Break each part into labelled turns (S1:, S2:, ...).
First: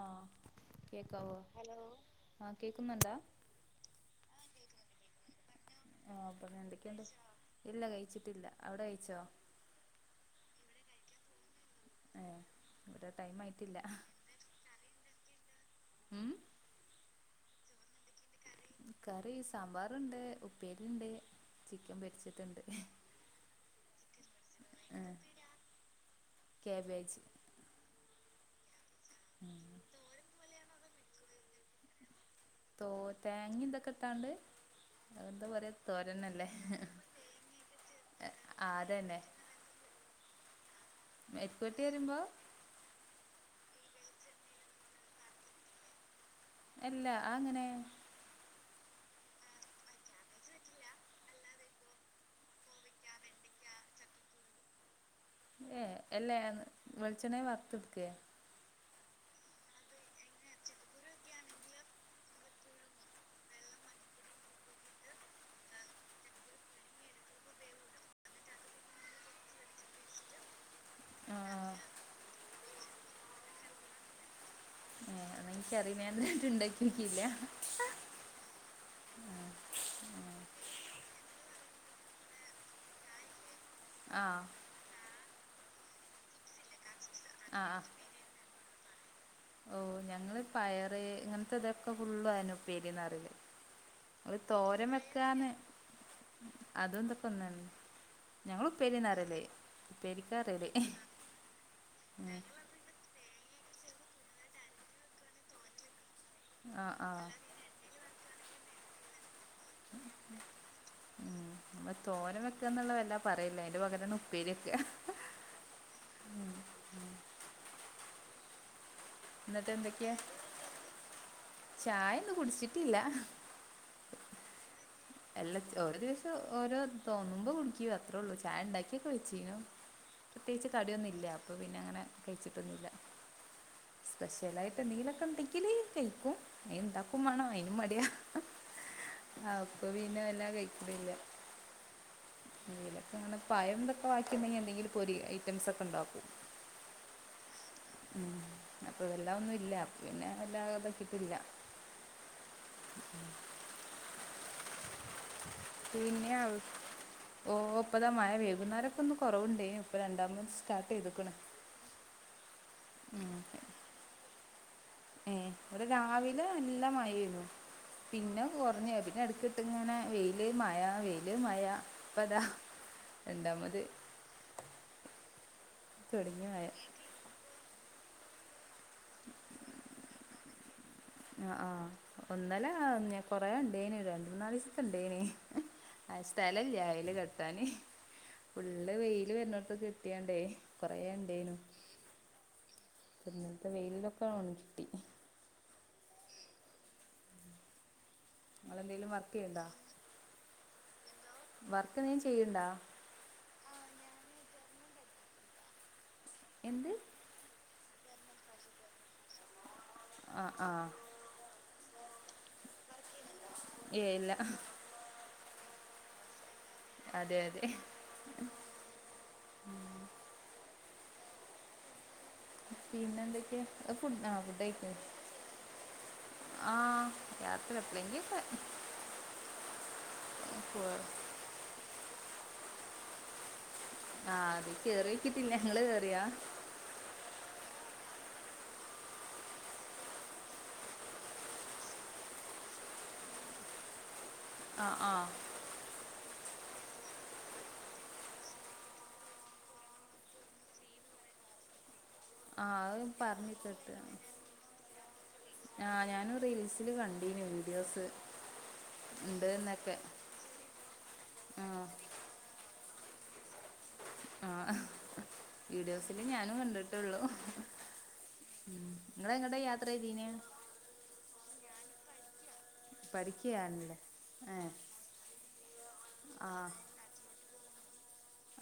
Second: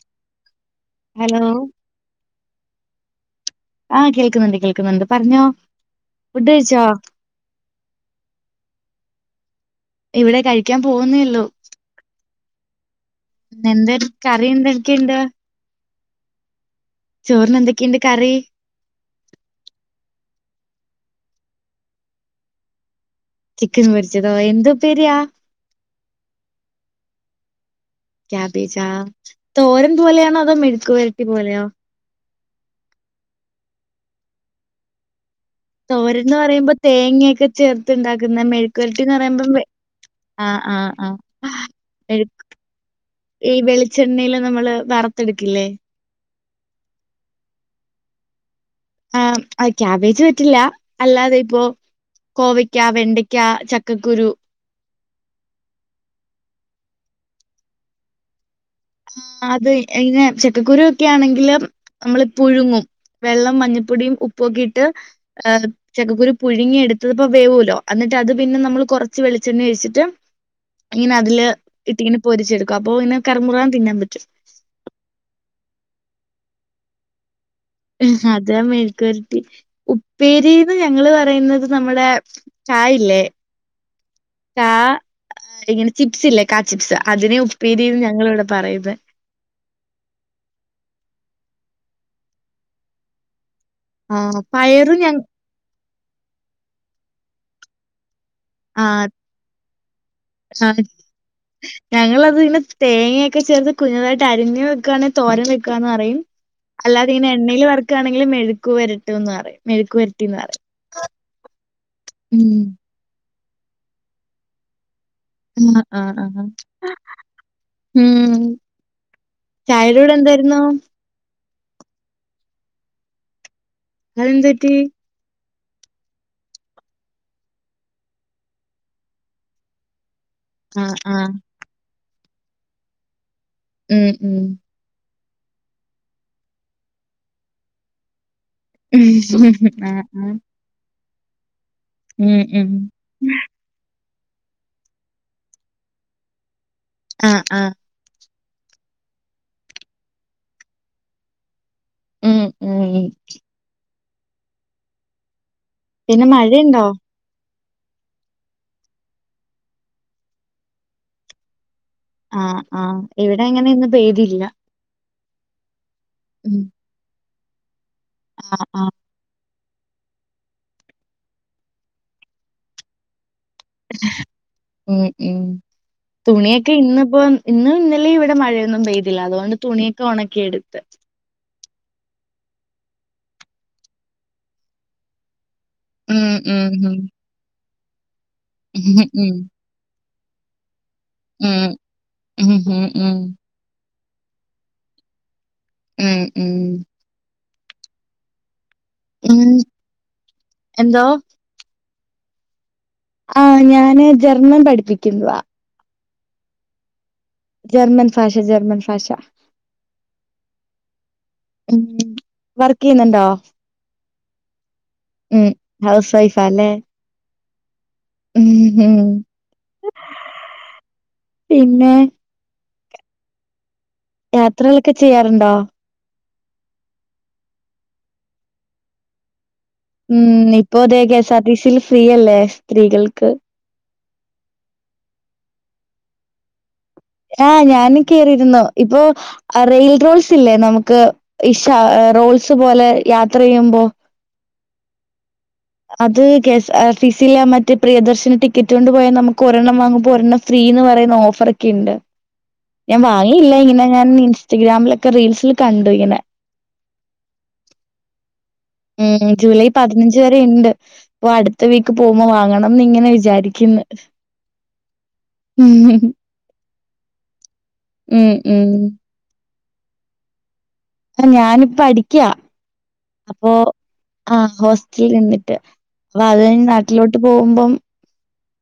S1: ആഹ് കേക്കാവോ ഹലോ ആ കേക്കുന്നുണ്ടോ
S2: ആഹ് കേൾക്കുന്നുണ്ട് കേൾക്കുന്നുണ്ട് പറഞ്ഞോ
S1: ആഹ്
S2: ഫുഡ്
S1: പിന്നേ
S2: കഴിച്ചോ
S1: എന്തൊക്കെയുണ്ട് ഇല്ല കയിച്ചിട്ടില്ല അവിടെ കയിച്ചോ
S2: ഇവിടെ കഴിക്കാൻ പോകുന്നേ ഒള്ളു
S1: ആഹ്
S2: പിന്നെ എന്തരു കറി എന്തൊക്കെയുണ്ട്
S1: ഉം
S2: ചോറിന് എന്തൊക്കെയുണ്ട് കറി
S1: കറി സാമ്പാറുണ്ട് ഉപ്പേരിയുണ്ട് ചിക്കൻ പൊരിച്ചതുണ്ട്
S2: ചിക്കൻ പൊരിച്ചതോ എന്ത്‌
S1: ആഹ്
S2: ഉപ്പേരിയാ
S1: കാബേജ്
S2: കാബേജാ
S1: ഉം
S2: തോരൻ പോലെയാണോ അതോ മെഴുക്കുവരട്ടി പോലെയോ
S1: തോ തേങ്ങ ഇതൊക്കെ ഇട്ടാണ്ട് എന്താ പറയാ
S2: തോരൻന്ന്
S1: തോരനല്ലേ
S2: പറയുമ്പോ തേങ്ങയൊക്കെ ചേർത്ത് ഉണ്ടാക്കുന്നെ
S1: ആഹ്
S2: മെഴക്കുപെരട്ടീന്ന്
S1: അതന്നെ
S2: പറയുമ്പോ ആഹ് ആഹ് ആഹ്
S1: മെഴുക്കുവരട്ടി പറയുമ്പോ
S2: മെഴുക്ക് ഈ വെളിച്ചെണ്ണയില് നമ്മള് വറുത്തെടുക്കില്ലേ
S1: അല്ലാ അങ്ങനെ
S2: ആഹ് ആ കാബേജ് പറ്റില്ല അല്ലാതെ ഇപ്പോ കോവക്ക വെണ്ടക്ക ചക്കക്കുരു
S1: ഏ എല്ലാ എ വെളിച്ചെണ്ണയിൽ വർത്തെടുക്കേ
S2: അത് ഇങ്ങെനെ ചക്കക്കുരു ആണെങ്കില് നമ്മള് പുഴുങ്ങും വെള്ളം മഞ്ഞപ്പൊടിയും ഉപ്പുവൊക്കെ ഇട്ട് ചക്കക്കുരു പുഴുങ്ങി എടുത്തത് അപ്പൊ വേവൂലോ എന്നിട്ട് അത് പിന്നെ നമ്മള് കൊറച്ച് വെളിച്ചെണ്ണ ഒഴിച്ചിട്ട് ഇങ്ങനെ അതില്
S1: ആഹ്
S2: ഇട്ടിങ്ങനെ പൊരിച്ചെടുക്കും അപ്പൊ ഇങ്ങനെ കറമുറാ തിന്നാൻ പറ്റും
S1: എനിക്കറിയാം ഞാൻ എന്നിട്ട് ഇണ്ടാക്കി നോക്കിയില്ല
S2: അതാ മെഴുക്കുവരട്ടി ഉപ്പേരീന്ന് ഞങ്ങള് പറയുന്നത് നമ്മുടെ ചായയില്ലേ
S1: ആഹ്
S2: ആഹ് ഇങ്ങനെ ചിപ്സ് ഇല്ലേ കാ ചിപ്സ് അതിനെയാ
S1: ആ ആ
S2: ഉപ്പേരീന്ന് ഞങ്ങള് ഇവിടെ പറയുന്നെ
S1: ഓ ഞങ്ങള് പയറ് ഇങ്ങനത്തെ ഇതൊക്കെ ഫുള്ളും ആണ് ഉപ്പേരീന്ന് പറയല് അത്
S2: ആഹ്
S1: തോരൻ
S2: പയറ് ഞ
S1: വെക്കാന്ന് അത് ഇതൊക്കെ ഒന്ന്‌ തന്നെ ഞങ്ങള്
S2: ആഹ്
S1: ഉപ്പേരിന്നാ പറയല് ഉപ്പേരിക്ക പറയല്
S2: ആഹ് ഞങ്ങളത് ഇങ്ങനെ തേങ്ങയൊക്കെ ചേർത്ത് കുഞ്ഞുതായിട്ട് അരിഞ്ഞ് വെക്കുവാണേ തോരൻ വെക്കുവാന്ന് പറയും
S1: ആ ആ
S2: അല്ലാതെ ഇങ്ങനെ എണ്ണയിൽ വറക്കാണെങ്കിൽ മെഴുക്കു വരട്ട് എന്ന് പറയും മെഴുക്കുവരട്ടീന്ന് പറയും
S1: ഉം നമ്മള് തോരൻ
S2: ഉം
S1: വെക്കന്നുള്ളതല്ല പറയില്ലേ അതിന്റെ പകരാണ് ഉപ്പേരി വക്കുക
S2: ആഹ് ആഹ് ആഹ് ഉം
S1: എന്നിട്ട്
S2: ചായയുടെ കൂടെ
S1: എന്തൊക്കെയാ
S2: എന്തായിരുന്നു
S1: ചായ ഒന്നും കുടിച്ചിട്ടില്ല
S2: അതെന്ത് പറ്റി
S1: എല്ലാ ഓരോ ദിവസം ഓരോ തോന്നുമ്പോ കുടിക്കും അത്രേ ഒള്ളൂ ചായ ഉണ്ടാക്കിയൊക്കെ വെച്ചീനു പ്രത്യേകിച്ച്
S2: ആഹ്
S1: കടിയൊന്നുവില്ല
S2: ആഹ്
S1: അപ്പൊ പിന്നെ അങ്ങനെ കഴിച്ചിട്ടൊന്നുവില്ല
S2: ഉം ഉം
S1: സ്പെഷ്യലായിട്ട് എന്തെങ്കിലൊക്കെ ഉണ്ടെങ്കില് കയിക്കും അയിന് ഉണ്ടാക്കും വേണം അയിനും മടിയാ
S2: ഉം അഹ് അഹ്
S1: [inaudible]
S2: ഉം
S1: ഞങ്ങള് പയംന്തൊക്കെ വാക്കിണ്ടെങ്കിൽ എന്തെങ്കിലും പൊരി ഐറ്റംസ് ഒക്കെ ഇണ്ടാക്കും
S2: ആഹ് ആഹ്
S1: മ് അപ്പ വെല്ലാ ഒന്നുല്ല പിന്നെ വല്ലാതാക്കിയിട്ടില്ല
S2: മ് മ് പിന്നെ
S1: പിന്ന ഔ
S2: മഴയുണ്ടോ
S1: ഓ ഇപ്പതാ മയ വൈകുന്നേരൊക്കെ ഒന്ന് കൊറവുണ്ടേനു ഇപ്പ രണ്ടാമത് സ്റ്റാർട്ട് ചെയ്തക്ണ്.
S2: ആഹ് ആഹ് ഇവിടെ അങ്ങനൊന്ന് പെയ്തില്ല.
S1: ഏ ഇവിടെ രാവിലെ
S2: ഉം
S1: നല്ല മഴേനു പിന്നെ
S2: ആഹ് ആഹ്
S1: കൊറഞ് പിന്നെ എടക്ക് ട്ട്ങ്ങനെ വെയില് മഴ വെയില് മഴ ഇപ്പതാ രണ്ടാമത്
S2: ഉം ഉം
S1: തുടങ്ങി മഴ
S2: തുണിയൊക്കെ ഇന്നിപ്പോ ഇന്ന് ഇന്നലിം ഇവിടെ മഴ ഒന്നും പെയ്തില്ല അതുകൊണ്ട് തുണിയക്കെ ഒണക്കിയെടുത്ത്.
S1: ആ ഹ്ആഹ് ഇന്നലെ കൊറെ ഇണ്ടയിനീ രണ്ട്മൂന്നാല്സത്ത ഇണ്ടേനി ആഹ് സ്ഥലല്ല അയല് കെട്ടാന് ഫുള്ള്
S2: ഉം.
S1: വെയില് വരുന്നിടത്തൊക്ക കെട്ടിയണ്ടേ. കൊറെ ഇണ്ടേനു
S2: ഉം, ഉം, ഉം,
S1: ഇന്നത്തെ വെയിലിലൊക്കെ ഒണങ്ങികിട്ടി.
S2: ഉം ഉം.
S1: നിങ്ങളെന്തെലും വർക്ക്
S2: ഉം,
S1: ചെയ്യണ്ടോ
S2: എന്തോ
S1: വർക്ക് എന്തേലും ചെയ്ണ്ട.
S2: ആഹ് ഞാന് ജർണം പഠിപ്പിക്കുന്നതാ
S1: എന്ത്?
S2: ജർമ്മൻ ഭാഷ ജർമ്മൻ ഭാഷ.
S1: ആഹ് ആഹ്.
S2: ഉം വർക്ക് ചെയ്യുന്നുണ്ടോ.
S1: ഏയ് ഇല്ല
S2: ഉം ഹൗസ് വൈഫ് ല്ലേ.
S1: അതെ അതെ.
S2: ഉ ഉം പിന്നെ.
S1: പിന്നെ എന്തൊക്കെ ഫുഡ്ആ ഫുഡയിക്ക.
S2: യാത്രകളൊക്കെ ചെയ്യാറുണ്ടോ
S1: ആഹ് യാത്ര എപ്പളെങ്കിലൊക്ക.
S2: ഉം ഇപ്പോ
S1: പോവാ
S2: അതെ കെ എസ് ആർ ടിസിയിൽ ഫ്രീയല്ലേ സ്ത്രീകൾക്ക്.
S1: ആഹ് അത് കേറിയോക്കിട്ടില്ല ഇങ്ങള് കേറിയൊ
S2: ആഹ് ഞാന് കേറിരുന്നു ഇപ്പൊ. റെയിൽ റോൾസ് ഇല്ലേ നമുക്ക് ഇഷ റോൾസ് പോലെ യാത്ര ചെയ്യുമ്പോ.
S1: ആഹ് ആഹ്
S2: അത് K S R T C ലെ മറ്റേ പ്രിയദർശനി ടിക്കറ്റ് കൊണ്ട് പോയാ നമുക്ക് ഒരെണ്ണം വാങ്ങുമ്പോൾ ഒരെണ്ണം. സ്ത്രീന്ന് പറയുന്ന ഓഫർ ഒക്കെ ഇണ്ട്.
S1: ആഹ്
S2: ഞാൻ
S1: അത് പറഞ്ഞ്
S2: വാങ്ങിയില്ല ഇങ്ങനെ
S1: കേട്ട്
S2: ഞാൻ ഇൻസ്റ്റഗ്രാമിലൊക്കെ റീൽസിൽ കണ്ടു ഇങ്ങനെ.
S1: ഇതില് കണ്ടീന് വീഡിയോസ്.
S2: ഉം
S1: ഇണ്ട്
S2: ജൂലൈ
S1: ന്നൊക്കെ
S2: പതിന ഞ്ച് വരെയിണ്ട് അപ്പൊ അടുത്ത
S1: ആഹ്
S2: വീക്ക് പോമ്പോ വാങ്ങണംന്ന് ഇങ്ങനെ വിചാരിക്കുന്നു
S1: ആഹ്
S2: ഉം
S1: വീഡിയോസില് ഞാനും കണ്ടിട്ടൊള്ളു
S2: ഉം ഉം
S1: ഇങ്ങളെങ്ങട്ട യാത്ര ചെയ്തീനെ
S2: ആഹ് ഞാന് പഠിക്ക അപ്പൊ
S1: പഠിക്കയാണല്ലേ
S2: ആഹ്
S1: ഏഹ്
S2: ഹോസ്റ്റലിൽ നിന്നിട്ട്. അപ്പൊ അത് കഴിഞ്ഞ്
S1: ആഹ്
S2: നാട്ടിലോട്ട് പോകുമ്പോ.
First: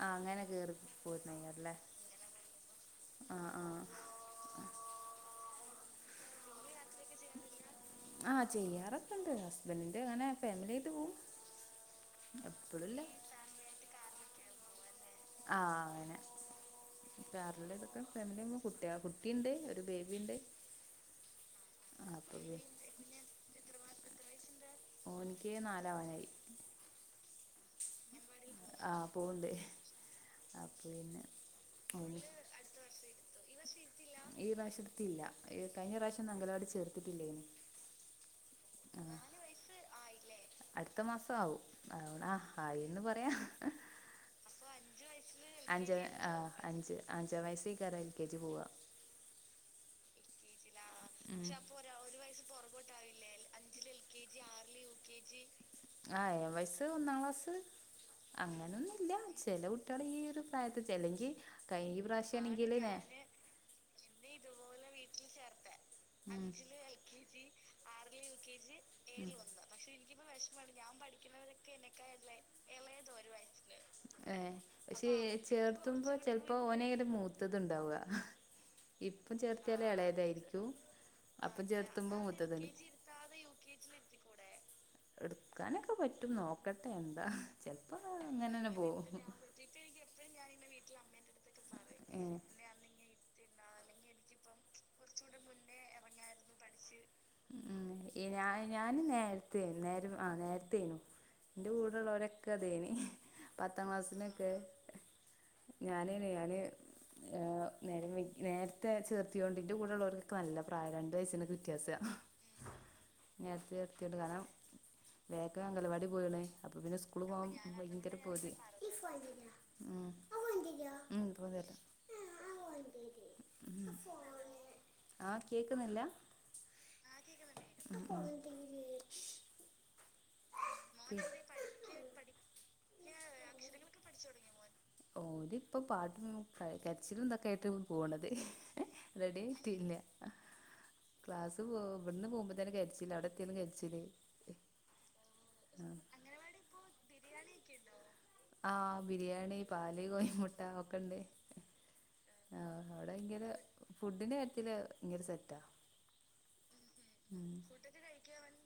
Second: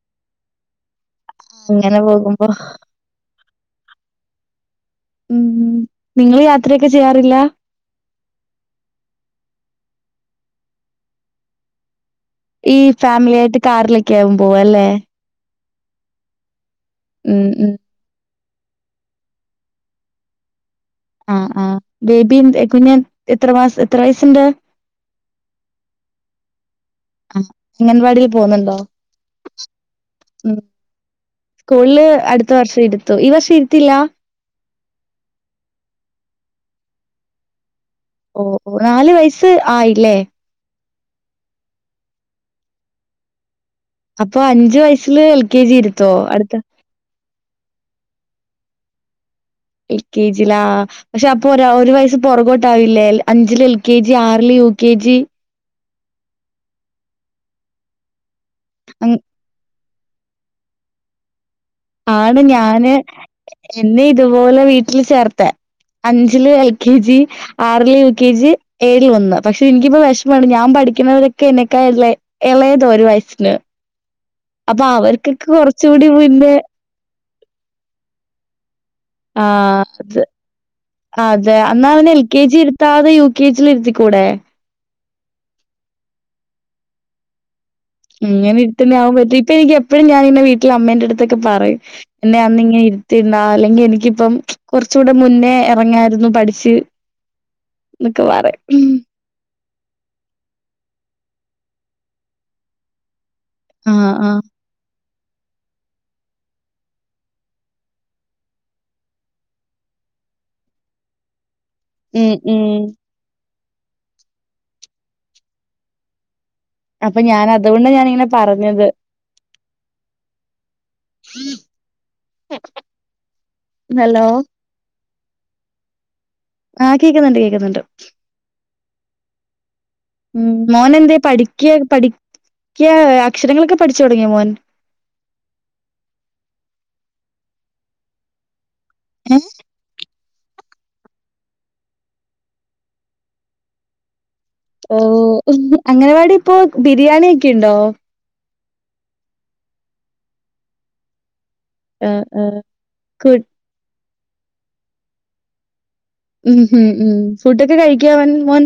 S1: ആഹ് അങ്ങനെ കേറി പോയിര്ന്നല്ലേ
S2: അങ്ങനെ പോകുമ്പോ
S1: ആഹ് ആഹ്.
S2: ഉം നിങ്ങൾ യാത്രയൊക്കെ ചെയ്യാറില്ല.
S1: ആഹ് ചെയ്യാറക്കണ്ട് ഹസ്ബൻഡിന്റെ അങ്ങനെ ഫാമിലിയായിട്ട് പോവും.
S2: ഈ
S1: എപ്പഴുല്ല
S2: ഫാമിലി ആയിട്ട് കാറിലൊക്കെ ആകും പോവ അല്ലേ.
S1: ആഹ് അങ്ങനെ
S2: ഉം ഉം
S1: കാറിലും ഇതൊക്കെ ഫെമിലി പോകും. കുട്ടി കുട്ടിയുണ്ട് ഒരു ബേബിയുണ്ട്.
S2: ആ ആ ബേബി കുഞ് എത്ര മാസ എത്ര വയസ്സുണ്ട്?
S1: ഓനിക്ക് നാലാവാനായി.
S2: ആ അംഗൻവാടി. പോകുന്നുണ്ടോ.
S1: ആഹ് പോവ്ണ്ട്
S2: ഉം
S1: അപ്പൊ പിന്നെ
S2: സ്കൂളിൽ
S1: ഓന്
S2: അടുത്ത വർഷം ഇരുത്തു ഈ വർഷം ഇരുത്തില്ല.
S1: ഈ പ്രാവശ്യ ഇരുത്തില്ല കഴിഞ്ഞ പ്രാവശ്യം അംഗനവാടില് ചേർത്തിട്ടില്ലേനി.
S2: ഓ നാല് വയസ്സ് ആയില്ലേ.
S1: അടുത്ത മാസം ആവും ആ ആ ഹായീ ന്ന് പറയാ
S2: അപ്പൊ അഞ്ചു വയസ്സ്
S1: അഞ്ചര ആ അഞ്ച് അഞ്ചാം വയസ്സിൽ കരം ല് യൂകേജി പോവാ
S2: യൂ കെ ജി ലാ
S1: ആഹ് ചപ്പൊ ഒരു വയസ് പുറകോട്ടാവില്ലേ അഞ്ചില് എൽ കെ ജി ആറില് യു കെ ജി ആഹ് ഏഴാം വയസ്സ് ഒന്നാം ക്ലാസ് അങ്ങനൊന്നുമില്ല ചെലകുട്ടി മക്കളെ ഈ ഒരു പ്രായത്തി ചെല്ലെങ്കി കൈഞ്ഞ പ്രാവശ്യം
S2: ആണ്
S1: ആണെങ്കിലില്ലേ
S2: ഞാന് എന്നെ ഇതുപോലെ വീട്ടിൽ ചേർത്തെ അഞ്ചില് എൽ കെ ജി ആറില് യു കെ ജി ഏഴില് ഒന്ന് പക്ഷെ എനിക്കിപ്പോ വെഷ
S1: വിഷമമുണ്ട് ഞാൻ പഠിക്കുന്നവരൊക്കെ എനക്കാ ഇളയ ഇളെതുമാ ഒരു വയസ്സിന് ഏഹ്
S2: അപ്പൊ
S1: പക്ഷേ ഏ
S2: അവർക്കൊക്കെ കുറച്ചുകൂടി
S1: ചേർത്തുമ്പോ
S2: മുന്നേ
S1: ചെലപ്പോ ഓനേത് മൂത്ത ത് ത് ണ്ടാവുക ഇപ്പം
S2: ആഹ്
S1: ചേർത്തിയാലെ
S2: അത്
S1: എളേതായിരിക്കും
S2: അതെ എന്നാ അവനെ എൽ കെ ജി ഇരുത്താതെ യു കെ ജിൽ ഇരുത്തിക്കൂടെ
S1: എടുക്കാനൊക്കെ പറ്റും നോക്കട്ടെ എന്താ ചെലപ്പോ
S2: ഇങ്ങനെ
S1: അങ്ങനെന്നെ
S2: ഇരുതുന്നെ
S1: പോവും
S2: ആവാൻ പറ്റും ഇപ്പൊ എനിക്കെ എപ്പോഴും ഞാൻ ഇങ്ങനെ വീട്ടിൽ അമ്മേന്റെ അടുത്തൊക്കെ പറയും എന്നെ അന്ന് ഇങ്ങനെ ഇരുത്തി തിന്ന അല്ലെങ്കിൽ എനിക്കിപ്പം
S1: കുറച്ചൂടെ മുന്നേ ഇറങ്ങരുന്ന് പഠിച്ച് ഉം
S2: എന്നൊക്കെ പറയും
S1: ഞാന് നേരത്തെ ത് നേരം ആ നേരത്തേനു എന്റെ കൂടെള്ളവരൊക്കെ അതേനി പത്താം
S2: ആഹ് ആഹ്
S1: ക്ലാസ്സിനൊക്കെ ഞാന് റൈഹാനെ ആഹ് നേരം വൈകി നേരത്തെ ചേർത്തിയോണ്ട് എന്റെ കൂടെ ഉള്ളവർക്ക് നല്ല പ്രായരണ്ട് വയസ്സിനൊക്കെ വ്യത്യാസ
S2: ഉം ഉം
S1: നേരത്തെ ചേർതിയൊണ്ട് കാരണം വേഗം അംഗൻവാടി പോയിണ് അപ്പൊ പിന്നെ സ്കൂള്
S2: ഞാൻ
S1: പോവാൻ
S2: അതുകൊണ്ട്
S1: ഭയങ്കര
S2: ഞാനിങ്ങനെ
S1: പൂതി
S2: പറഞ്ഞത്
S1: ഉം [unintelligible] ഉം
S2: ഹലോ
S1: ആഹ് കേക്കുന്നില്ല
S2: ആഹ് കേക്കുന്നുണ്ട് കേക്കുന്നുണ്ട് ഉം മോൻ എന്തേ പഠിക്ക്യ പഠിക്ക്യ അക്ഷരങ്ങളൊക്കെ പഠിച്ചു തുടങ്ങിയ മോൻ
S1: ഓര് ഇപ്പം പാട്ടും കരിച്ചിലുംന്തൊക്കെ ആയിട്ട് പോവണത് ഏ റെഡി ആയിറ്റില്ല ക്ലാസ് പോകുമ്പോഇവ്ട്ന്ന് പോകുമ്പോതന്നെ കരിച്ചില് അവിടെ എത്തിയാലും കരിച്ചില്
S2: ഓ അംഗൻവാടി ഇപ്പോ ബിരിയാണി ഒക്കെ ഉണ്ടോ
S1: ആഹ് ബിരിയാണി പാല് കോയിമുട്ട ഒക്കെ ഉണ്ട് ആഹ് അവിടെ
S2: കു
S1: ഭയങ്കര, ഫുഡ്ഡിന്റെ കാര്യത്തില് ഭയങ്കര സെറ്റാ.
S2: ഉം ഉം ഉം. ഫുഡ്ഡൊക്കെ കഴിക്കൊ അവൻ മോൻ?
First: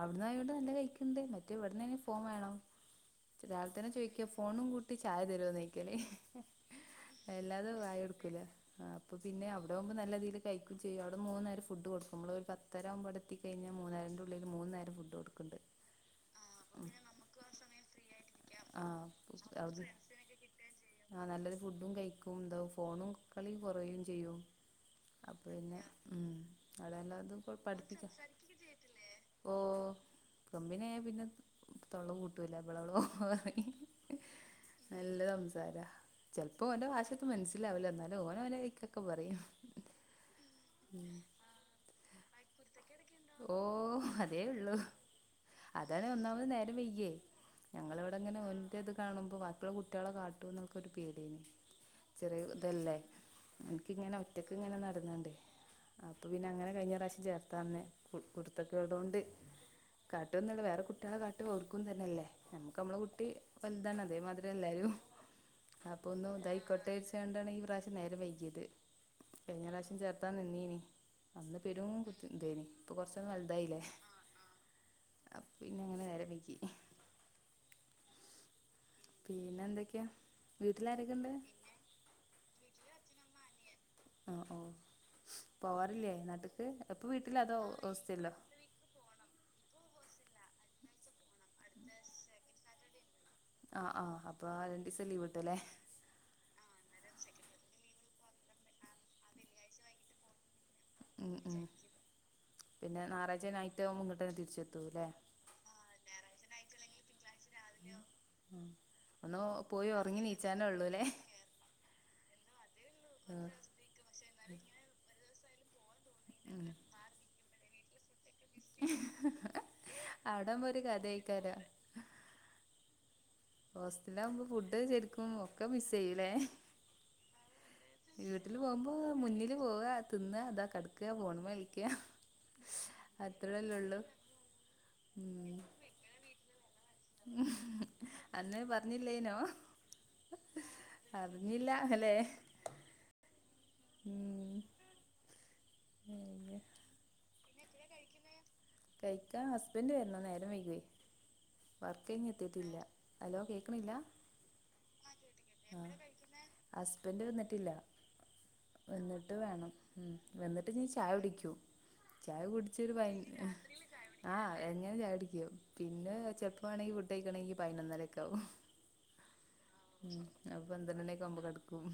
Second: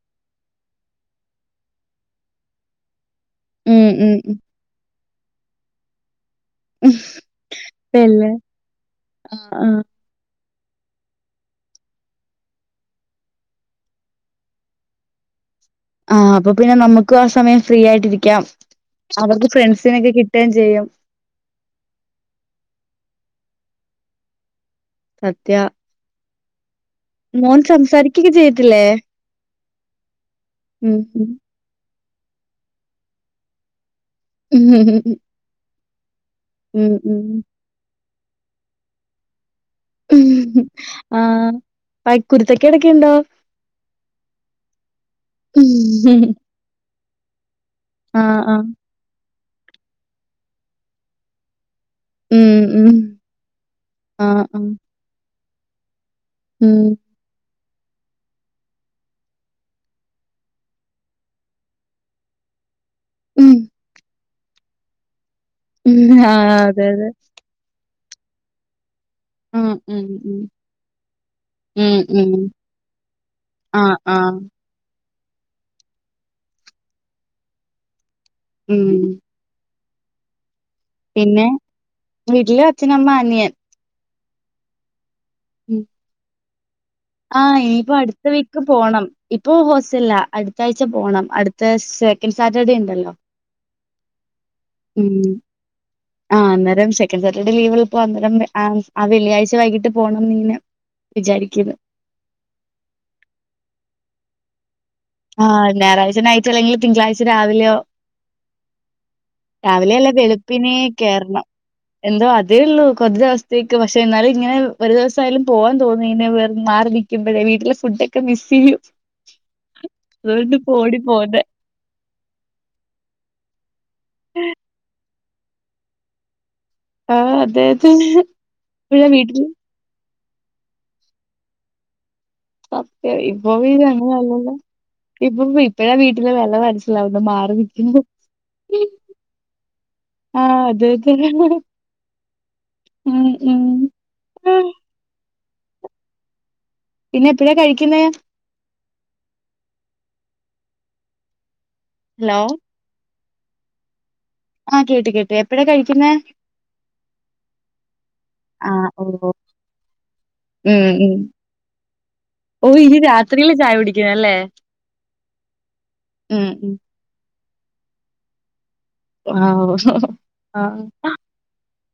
S1: അവിട്ന്ന് ആയോണ്ട് നല്ല കഴിക്ക്ണ്ട്. മറ്റേ ഇവിട്ന്നാണെ ഫോൺ വേണം. ന്നിറ്റ്
S2: ഉം
S1: രാവിൽത്തന്നെ
S2: ഉം
S1: ചോദിക്കും ഫോണും കൂട് ട്ടി ചായ തരോന്ന് ചോയ്ക്കാന്.
S2: ഉം
S1: അല്ലാതെ വ യ
S2: പിന്നെ
S1: എടുക്കൂല. ആഹ് അപ്പൊ പിന്നെ
S2: ആഹ് ആഹ്
S1: അവിടെയാവുമ്പോ നല്ല രീതീല് കഴിക്കും ചെയ്യും. അവിടെ മൂന്ന് നേരം ഫുഡ്ഡ് കൊടുക്കും നമ്മൾ ഒരു പത്തര ആകുമ്പോ അവിടെ എത്തിക്കഴിഞ്ഞാ മൂന്നരന്റെ ഉള്ളില് മൂന്ന് നേരം ഫുഡ്ഡ് കൊടുക്കും. കുണ്ട്.
S2: ആഹ് അപ്പൊ പിന്നെ നമുക്കും ആ സമയം ഫ്രീ ആയിട്ടിരിക്കാം.
S1: ആഹ്
S2: അവർക്ക്
S1: അത്
S2: ഫ്രണ്ട്സിനെയൊക്കെ കിട്ടുകയും ചെയ്യും.
S1: ആഹ് നല്ലൊരു ഫുഡ്ഡും കഴിക്കും എന്താവും ഫോണും കളി കൊറയും ചെയ്യും. അഹ്
S2: സത്യ
S1: പിന്നെ ഉം. അടേല്ലതും ഇപ്പൊ
S2: മോൻ
S1: പഠിപ്പിക്കാ. ഓന് സംസാരിക്കൊക്കെ
S2: ചെയ്യത്തില്ലേ
S1: ചെയ്യുന്നില്ലേ? ഓഹ് കമ്പിനി
S2: ഉം
S1: ആയാ പിന്നെ
S2: ഉം
S1: തൊള്ള പൂട്ടൂല. ബളബളോ.
S2: ഉം ഉം
S1: നല്ല സംസാരാ. ചെലപ്പോ ഓന്റെ
S2: ഉം ഉം
S1: ഭാഷയൊട്ടു മനസ്സിലാവില്ല. എന്നാലു ഓന് ഓന്റെ വഴിക്കൊക്കെ പറയും.
S2: ഉം ആഹ്. പ കുരുത്തക്കേടൊക്കെയുണ്ടോ?
S1: ഓഹ് അതേ ഇള്ളു. അതാണ് ഒന്നാമത് നേരം വെയ്കിയെ. ഞങ്ങളിവിടെ ഇങ്ങനെ
S2: ആഹ് ആഹ്
S1: ഓന്റത് കാണുമ്പോ ബാക്കിയുള്ള കുട്ട്യാളെ കാട്ടും എന്നൊക്കെ ഒരു പേടിയേനി. ചെറിയ
S2: ഉം ഉം
S1: ഇതല്ലേ. എനക്കിങ്ങനെ
S2: ആഹ് ആഹ്
S1: ഒറ്റക്ക്ങ്ങനെ നടന്നാണ്ട്. അപ്പൊ പിന്നെ അങ്ങനെ
S2: ഉം
S1: കഴിഞ്ഞ പ്രാശം ചേർ ത്തന്നെ കുരുത്തക്കേട് കൊണ്ട് കാട്ട്ന്നുള്ളു. വേറെ കുട്ട്യാളെ കാട്ട് ഓർക്കു ഇതന്നെയല്ലേ. നമ്മക്ക് നമ്മളെ കുട്ടി
S2: ഉം
S1: വല്താണ്. അതേമാതിരി എല്ലാരും,
S2: ഉം
S1: അപ്പൊ ഒന്നു
S2: ആഹ്
S1: ഇതായിക്കോ
S2: അതെ അതെ
S1: ണ്ടാണ് ഈ പ്രാവശ്യം നേരം വൈകിയത്. കഴിഞ്ഞ
S2: ഉം
S1: പ്രാവശ്യം
S2: ഉം
S1: ചേർത്താ
S2: ഉം
S1: നിന്നേയ്നി. അന്ന് പെരും
S2: ഉം
S1: കുത്തി
S2: ഉം
S1: ഇതേനി. ഇപ്പൊ കൊറച്ചൊന്ന് വല്തായില്ലേ.
S2: അഹ്.
S1: അപ്പിന്നെ ഇങ്ങനെ നേരം വൈകി.
S2: ഉം.
S1: പിന്നെന്തൊക്കെയാ? വീട്ടിലാരൊക്കെണ്ട്?
S2: പിന്നെ വീട്ടില് അച്ഛനമ്മ അനിയൻ
S1: ആഹ് ഓഹ്.
S2: ഉം
S1: പോവാറില്ലേ നാട്ട്ക്ക്? ഇപ്പ വീട്ടിലാ അതോ ഹോസ്റ്റൽലോ?
S2: ക്ക് പോണം. ഇപ്പോ ഹോസ്റ്റൽലാ. അട്ത്ത ആഴ്ച പോണം. അട്ത്ത സെക്കൻഡ് സാറ്റർഡേ ഇണ്ടല്ലോ.
S1: അഹ് ആഹ് അപ്പൊ അ
S2: ഉം. ആഹ് അന്നേരം സെക്കന്റ് സാറ്റർഡേ ലീവ് ഇള്ളപ്പോ അന്നേരം ആഹ്, ആ വെള്ളിയാഴ്ച വൈകിട്ട് പോണംന്നിങ്ങനെ
S1: ഉം ഉം. പിന്നെ ഞാറാഴ്ച നൈറ്റാവ്മ്പോ ഇങ്ങോട്ടന്നെ തിരിച്ചെത്തൂ ല്ലേ?
S2: ആഹ് ഞായറാഴ്ച നൈറ്റോ അല്ലെങ്കില് തിങ്കളാഴ്ച രാവിലെയോ
S1: ഉം. ഒന്ന് പോയി
S2: രാവിലെയല്ല
S1: ഉറങ്ങി നീച്ചാനേ
S2: വെള്പ്പിനേ
S1: ഉള്ളൂല്ലേ
S2: കേറണം. എന്തോ അതേ ഉള്ളൂ കുറച്ച് ദിവസത്തേക് ക്ക്. പക്ഷെ എന്നാലും ഇങ്ങനെ ഒരു ദിവസായാലും പോവാൻ തോന്നി മാറി നിൽക്കുമ്പഴേ. വീട്ടിലെ ഫുഡ്ഡൊക് ക്കെ മിസ് ചെയ്യും. അതോണ്ടാ
S1: അവിടാവുമ്പോ
S2: ഇപ്പൊ
S1: ഒരു
S2: ഓടി പോന്നെ.
S1: കഥയിക്കാരോ ഹോസ്റ്റലാവ്മ്പോ ഫുഡ്ഡ് ശരിക്കും ഒക്കെ മിസ്സ് ചെയ്യൂല്ലേ?
S2: ആഹ് അതെ അതെ.
S1: വീട്ടില് പോവ്മ്പോ
S2: ഇപ്പഴാ വീട്ടില്
S1: മുന്നില് പോവാ തിന്ന്വാ, അതാ കെടക്ക്വാ ഫോണ് മ്മെ കളിക്ക്വാ.
S2: ഒക്കെ. ഇപ്പൊ പിന്നെ അങ്ങനെ അല്ലല്ലോ. ഇപ്പൊ
S1: ഉം
S2: ഇപ്പഴാ വീട്ടിലെ വെല മനസ്സി ലാവുന്നെ, മാറി നിക്കുമ്പൊ.
S1: അന്ന് പറഞ്ഞില്ലേനോ
S2: ആഹ് അതെ അതെ.
S1: അറിഞ്ഞില്ല അല്ലേ
S2: ഉം ഉം.
S1: ഏ എഹ്
S2: പിന്നെപ്പഴാ കഴിക്കുന്നേ
S1: കഴിക്കാ ഹസ്ബന്റ് വരണം. നേരം വൈക്വെ
S2: ഹലോ
S1: വർക്കയ്ഞ്ഞെത്തിട്ടില്ല. അലോ കേക്ക്‌ണില്ല
S2: ആഹ് കേട്ട് കേട്ട്.
S1: ആഹ് എപ്പഴാ കഴിക്കുന്നേ. ആ ഹസ്ബന്റ് വന്നിട്ടില്ല
S2: ആഹ് ഓഹ്.
S1: വന്നിട്ട് വേണം. ഉം
S2: ഉം
S1: വന്നിട്ട്ഞ്ഞി ചായ
S2: ഉം.
S1: കുടിക്യു ചായ
S2: ഓ
S1: കുടിച്ചച്ചൊരു
S2: ഇനി
S1: ഭയ
S2: രാത്രിയില് ചായ കുടിക്കുന്നല്ലേ
S1: ആ എങ്ങനെ ചായ കുടിക്യു. പിന്നെ
S2: ഉം
S1: ചെൽപ്പ
S2: ഉം
S1: വേണെ ങ്കി ഫുഡഴിക്കണെങ്കി പയ്നൊന്നരൊക്കാവും.
S2: ആഹ്
S1: ഉം
S2: ആഹ്
S1: അപ്പപന്ത്രണ്ടണിയൊക്കാവുമ്പോ കട് ക്കും.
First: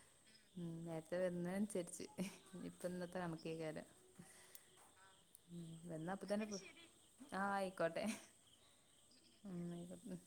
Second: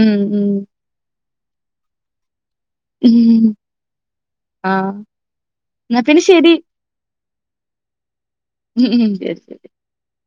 S2: ഉം
S1: ഉം നേര്ത്തെ വെരുന്നേനൻസര്ച്ച് ഞ്ഞിപ്പന്നത്തെ
S2: ഉം
S1: കണക്കേക്കാരം.
S2: ആഹ്
S1: ഉം
S2: എന്നാ
S1: വന്നാ
S2: പിന്നെ
S1: അപ്പ തന്നെ
S2: ശരി
S1: കു ആഹ് ഐക്കോട്ടെ
S2: ഉം ഉം ശരി ശരി
S1: ആഹ് ഐക്കോട്ടേ